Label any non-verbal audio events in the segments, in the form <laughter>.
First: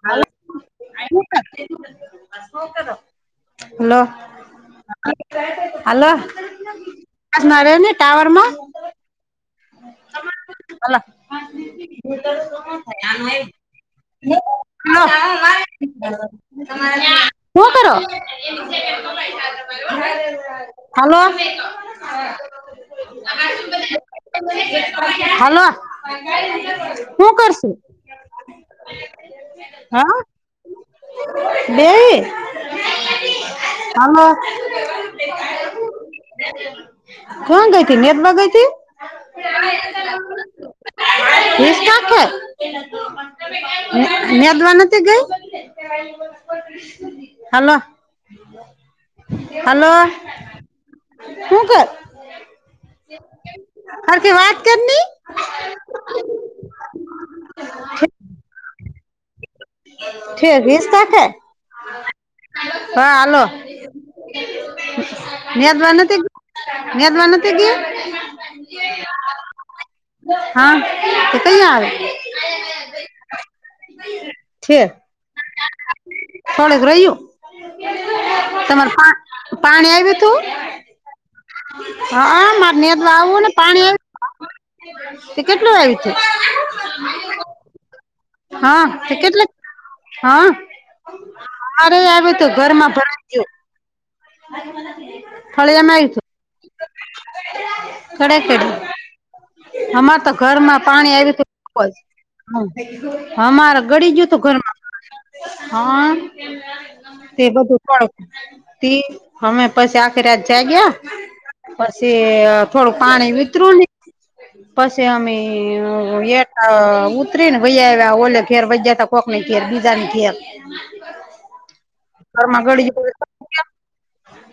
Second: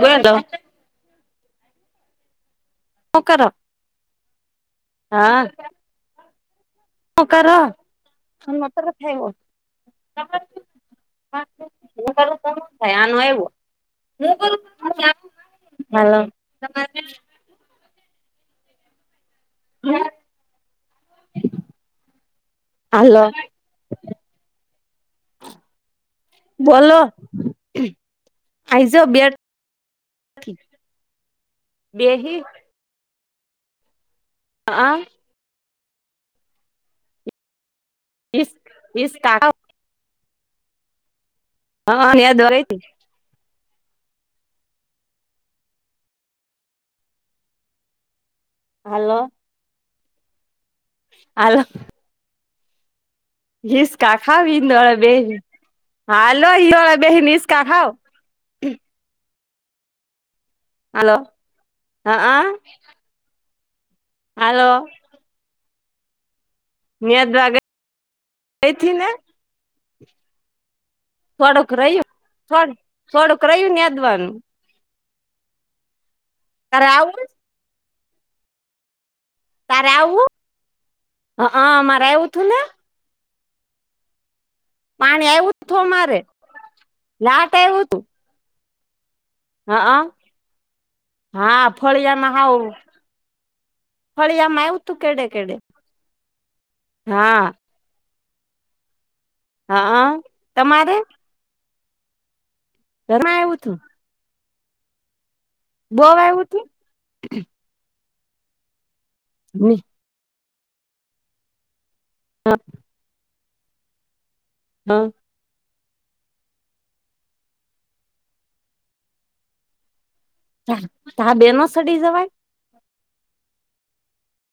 વયો જાઉં આઈ હું કામ છે સુ કરો હું કરો હલો હા હલો હું આજ કરો મારે ને ટાવર માં આવ્યો તમાર શું હલો આનું આનો આવ્યો આય મેં હું હા મારે હાલો હલો તમાર ત્યાં હું કરો હલો હાલો. હલો બોલો હું કરુશુ. આઈજો બેટ હા બેઈ બેહી હાલો. હા કોણ ગઈથી નેર માં ગઈ તી. વીસ કાડો વિસ સાથે. નેર મા નથી ગઈ. હલો. હલો. હલો શુ હાલો કર. હિસ્કા હરખી વાત ખાવી નળે કરની બેહેન હાલો હિંડોળે બેહેન ઈસ્કા ખાવ ઠે હાલો હિસકાઠે કે હા હા હાલો. હાલો. નેરમા નથી નેરમા નતી ગઈ. એથી ને. હા થોડુંક કઈયા આવે. રહ્યું થોડ થોડુંક રહ્યું નેદવાનું ઠે થોડુંક તારે રહયુ આવું તમાર પા તારે પાણી આવ્યું આવું તું હ અમારે હ આવ્યું અ તું ને માર નેદવા આવું ને પાણી આયુ તું પાણી તે આવ્યું કેટલું તું આવી છે. અમારે લાટ આયવુ તું. હા તે કેટલા હ હ હા અરે ફળિયામાં આવ્યું હાવ તું ઘરમાં ભરાઈ ગયું. ફળિયામાં આવ્યું તું કેડે કેડે અરે જમાઈ હા ખરે કેડે? હા અમારે તો ઘરમાં તમારે પાણી આવ્યું ઘરમાં તું આવ્યું અમાર તું અ ઘડી ગ્યું તું ઘર માં. બહુ હા આવ્યું તું તે બધું. પણ તી અમે ને. પછી આખી રાત જાગ્યા પછી થોડું પાણી વિતરું ને પછી હા અમે અવે તા ઉતરી ન વઈ આવ્યા ઓલે ઘેર વઈ આવ્યા કોક ની ઘેર બીજા ના ઘેર તા તા બેનો સડી જવાય.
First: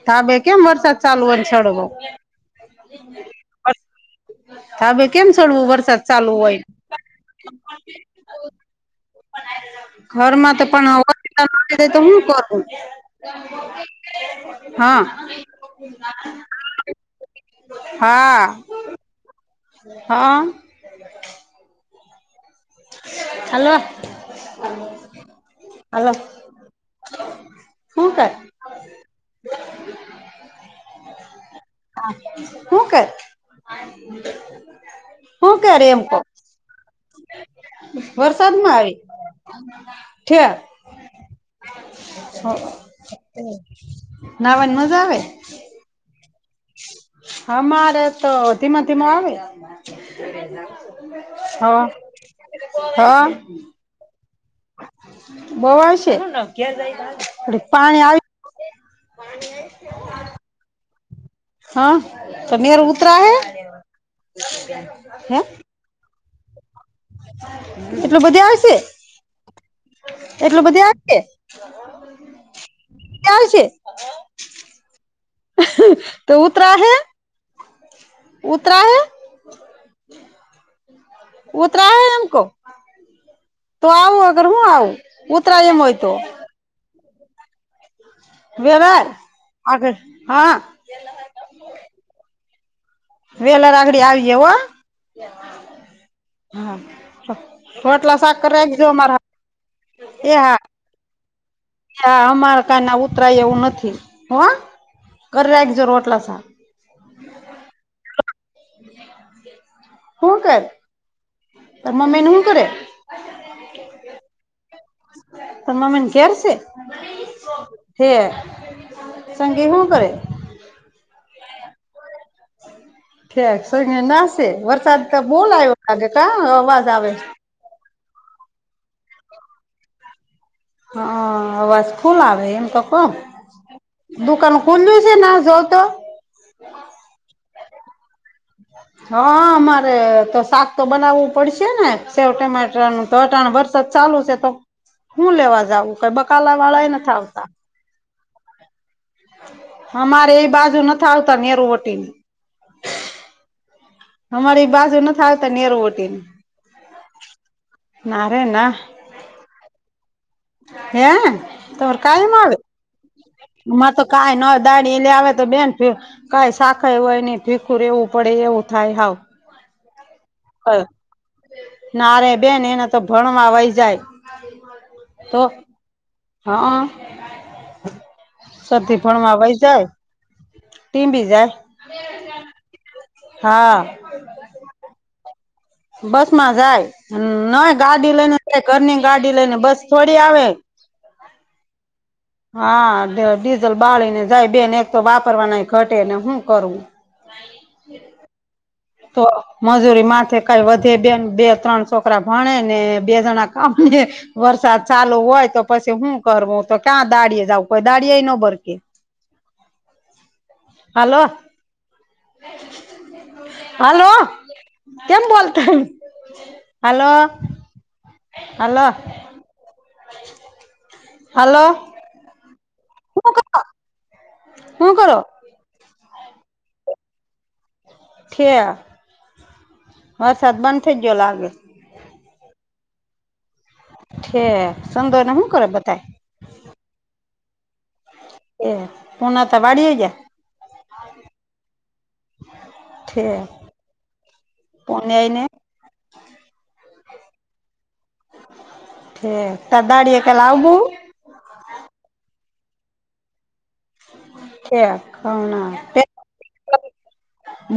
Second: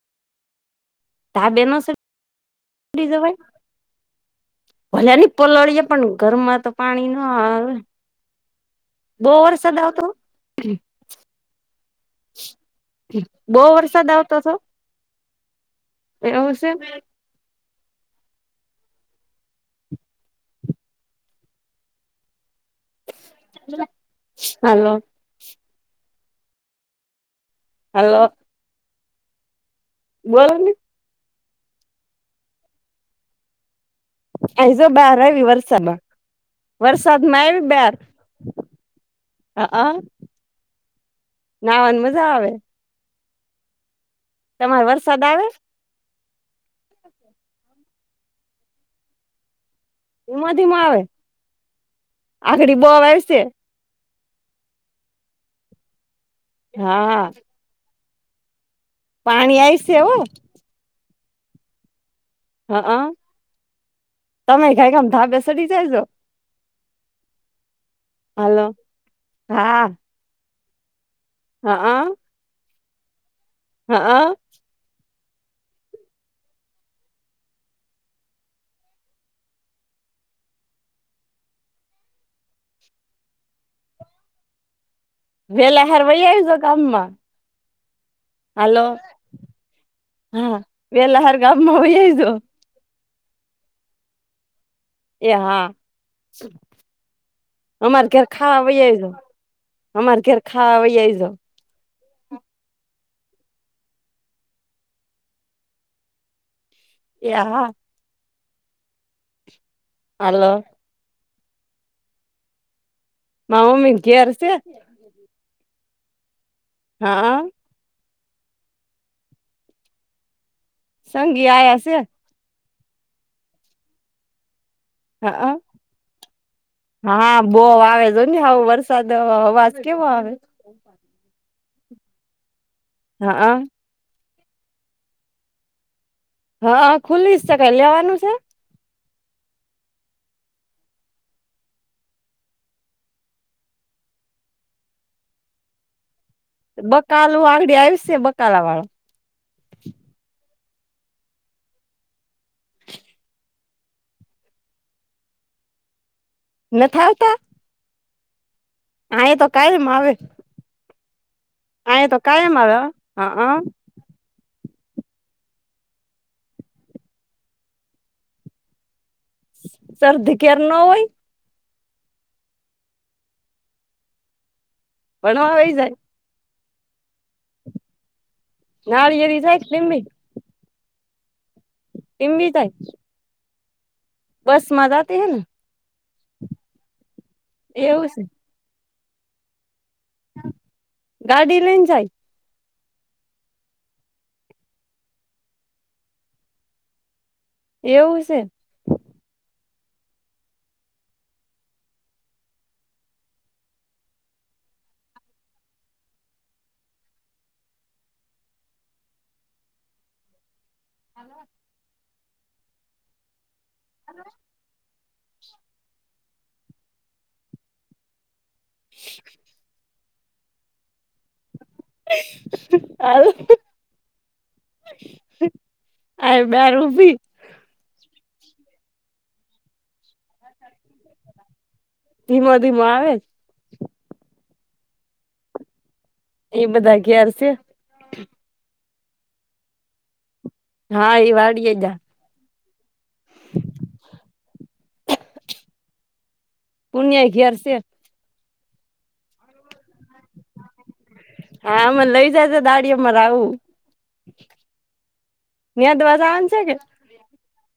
તા બે કેમ વરસાદ ચાલુ હોય ને ધા બેનો સડવો છેડી જવાય- - ધાબે ભલે કેમ ની સડવું પલળીએ વરસાદ પણ ચાલુ હોય ગરમાં તો પાણી ન આવે આવે. બહુ વરસાદ આવતો ઘરમાં તો પણ અવધ તો શું કરું? બહુ વરસાદ આવતો હતો હા એવું શે. હા. હા. હાલો- હાલો - હાલો- - હાલો- - બોલો ને? હા હું કરે? એઝો બાર આવી હું કર વરસાદ એમ કો - - વરસાદમાં આવી બાર. વરસાદમાં આવી ઠેર નાવાની મજા આવે? એ નાવાની તમારે મજા આવે? વરસાદ અમારે તો ધીમે થી આવે. ધીમો ધીમો આવે હોવે આગડી બહુ હોવે. આવશે બોય છે હા પાણી આવી- - પાણી આઈસે હો. હા. તો નેર હા હ ઉતરા હે તમે કઈકમ ધા હે બેસડી જાય. એટલું બધું હાલો આવશે હા એટલું બધું આવશે. હા ચ્યાાલ છે. હા. તો ઉતરા હૈ ઉતરા હૈ. ઉતરા એમ કો તો આવું અગર હું આવું ઉતરાય એમ હોય તો. કામમાં- - હાલો વેવાર હા વેલા હાર ગામમાં હો વેલા રાખડી આવી જ હો. એ હા હા અમાર ખટલા ઘેર સાકર ખાવા વહી રાખજો આવજો મારા અમાર ઘર ખાવા હોઈ જો. કેયા અમારા કઈ ના ઉતરાય એવું નથી હો. કર રાખજો રોટલો યા. હું હાલો કરે? તરા મમ્મી શુ કરે? મારી મમ્મી ઘરે છે. તાર મમ્મી ઘેર છે? હા. હે સંગી હું કરે? સંગી આયા છે. ઠક સંગી નાશે વરસાદ તો બોલ હા આવ્યો લાગે કં અવાજ આવે. બોવ આવે જો ને આવો વરસાદ અવાજ કેવો આવે. હ અવાજ ફૂલ આવે એમ તો કો હા દુકાન ખુલો છે ના જ તો હા હ ખુલ્લી શે કા લેવાનું છે? હા મારે તો શાક તો બનાવવું પડશે ને સેવ ટમેટાનું તો ત્રણ વરસાદ ચાલુ છે તો હું લેવા જઉં. કઈ બકાલા વાળાય નથી બકાલું આવતા. આગડી આવશે બકાલા વાળો અમારે એ બાજુ ન આવતા નેરુ વટી ને અમારી બાજુ ના આવતા નેરવટીને નથી આવતા નારે ના હા એ તો કાયમ આવે હે આ તો કઈ મારો હા માં તો કઈ ન દાડી લ આવે તો બેન ફ કઈ શાખાય હોય નહી ભીખુ રહેવું પડે એવું થાય હાવ શરદી કર ન હોય ના ર બેન એને તો ભણવા વહી જાય. તો ભણવા વહી જાય. હા સધી ભણવા વહી જાય. ટીંબી બી જાય. ટિં બી તાય હા બસ મજાતી હ ને બસ માં જાય નય એવું ગાડી છે લઈને જાય ઘરની ગાડી લઈ ને બસ છોડી આવે ગાડી લઈને જાય હા ડીઝલ બાળી ને જાય બેન એક તો વાપરવા નાય ઘટે ને હું કરું. એવું છે. તો મજૂરી માથે કઈ વધે બેન બે ત્રણ છોકરા ભણે ને બે જણા કામે વરસાદ ચાલુ હોય તો પછી હું કરવું તો ક્યાં દાળી એ જઉ કોઈ દાળિ ન બરકે હાલો. હલો કેમ બોલતા <unintelligible> હલો. હાલો. હલો. હું કરો હું કરો <unintelligible> અહીં બાર ઉભી ઠે વરસાદ બંધ થઈજયો લાગે. ધીમો ધીમો આવે જ ઠે સુંદરને હું કર બધા. એ બધા ગયા <unintelligible> એ પુના ત વાડીયે જ હા એ ડી વાડી જા. પન્યાઈ ને પૂણ્યા આગિયાર છે. હે ત દાડીએ કે લાઉ બુ હા અમે લઈ જાયજ દાળી અમાર આવું. કે <unintelligible> ન્યા દવા જવાનું છે કે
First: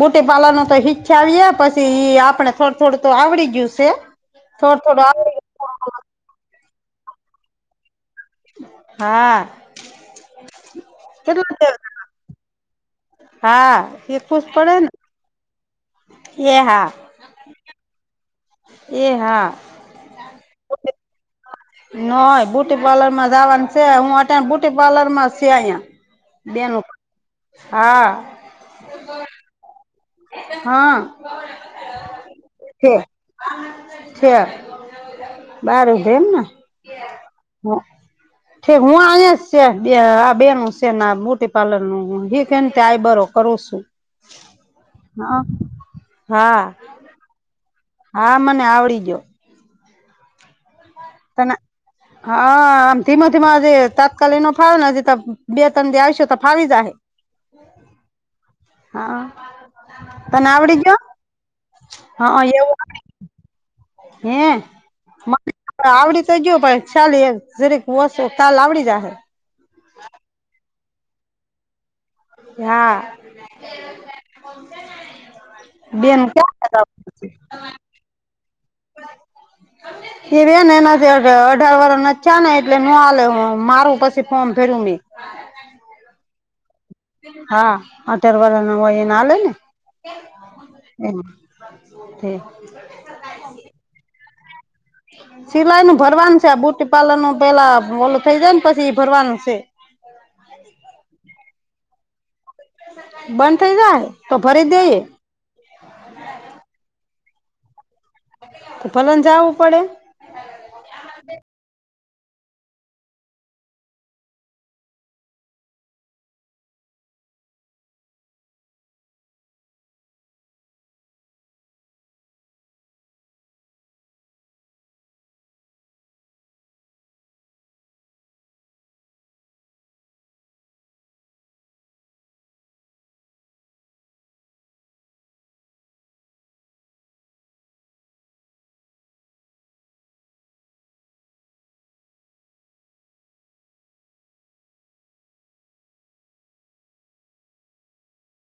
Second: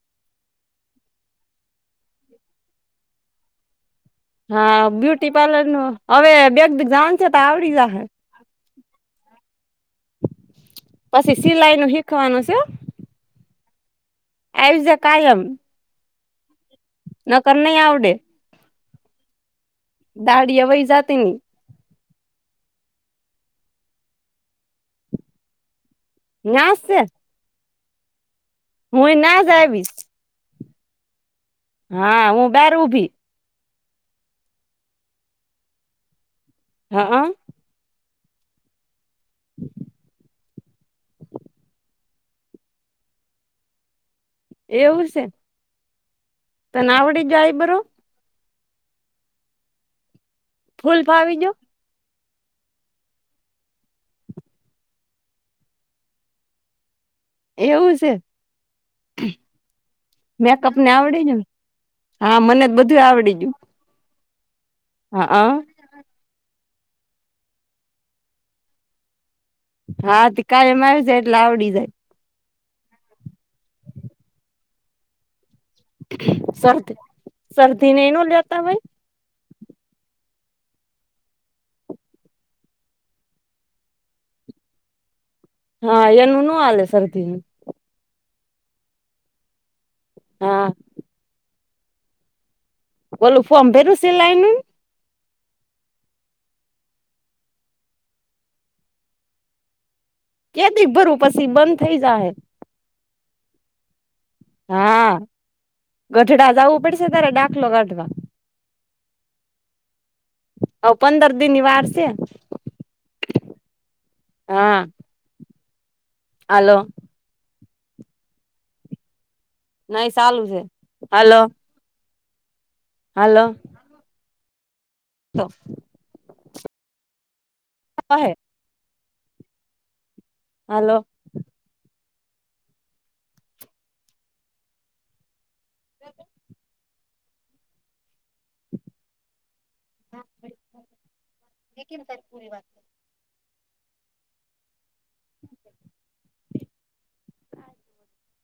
બુટી પાલવાનું તો ઈચ્છા આવી પછી એ આપડે થોડું થોડું તો આવડી ગયું છે. હા થોડું થોડું બ્યુટી આવડી પાર્લર નું હવે બે જાણ છે તો આવડી જ હે. હા. પછી કેટલું છે સિલાઈ નું શીખવાનું છે હા. હા શ આવી જા કાયમ. એ હા. ન કર ની આવડે. એ હા દાડિયે વઈ જ તે ન હોય બૂટીપાર્લર માં જવાનું છે હું અત્યારે બૂયુટીપાર્લરમાં છે અહીંયા. ન્યાસ બેનું છે હા. હું યે ના જ આવીશ. હા. હા હું બાર છે ઊભી છે બારું ઊભી એમન. હા હા. છે હું આહીંયા છે બે આ બેનું છે ને આ મોટી પાર્લરનું હિકે નું આઈ બરો. કરો છું. એવું છે હા. હા તને આવડી જાય આઇબ્રો. હા મને આવડી ગીયો. ફૂલ ફાવી ગીયુ. <inaudible> હા આમ ધીમા-ધીમા આજે તાત્કાલિક ન ફાવેને તો બે તન જઈશું ને તો ફાવી જાહે. એવું છે હા તને આવડી ગયું? પડી ગયું <unintelligible> હા મને જ બધું એવું ગયું આવડી ગયું હે. હા આ. મને આવડી તો ગીયુ પણ ચાલી એમ જરીક ઓછું કાલ આવડી જાહે હા તે કાયમ આવી જાય એટલે આવડી જાય યા બેન શરદી ક્યા શરદી ને એનું લેતા હોય <unintelligible> <inaudible> હા એનું નો હાલે સ હા અઠાર વરહના હોય એને હાલે ને હા એવું <inaudible> ઓલુ ફોર્મ ભર્યું સિલાઈનું? સિલાઈ નું ભરવાનું છે, આ બુટી પાર્લર નું પેલા ઓલું થઇ જાય ને પછી ઈ ભરવાનું છે. કેડી ભરવુ પસી બંધ થઇ જાહે બંધ થઇ જાહે? હા ગઢડા જાવું પડશે તારે ડાખલો કાઢવા તો ભલેન જાવુ પડે હવ પંદર દિ ની વાર છે, ા આલો નહી સાલુ છે, હાલો હાલો. તો અહે હાલો. <inaudible> <unintelligible>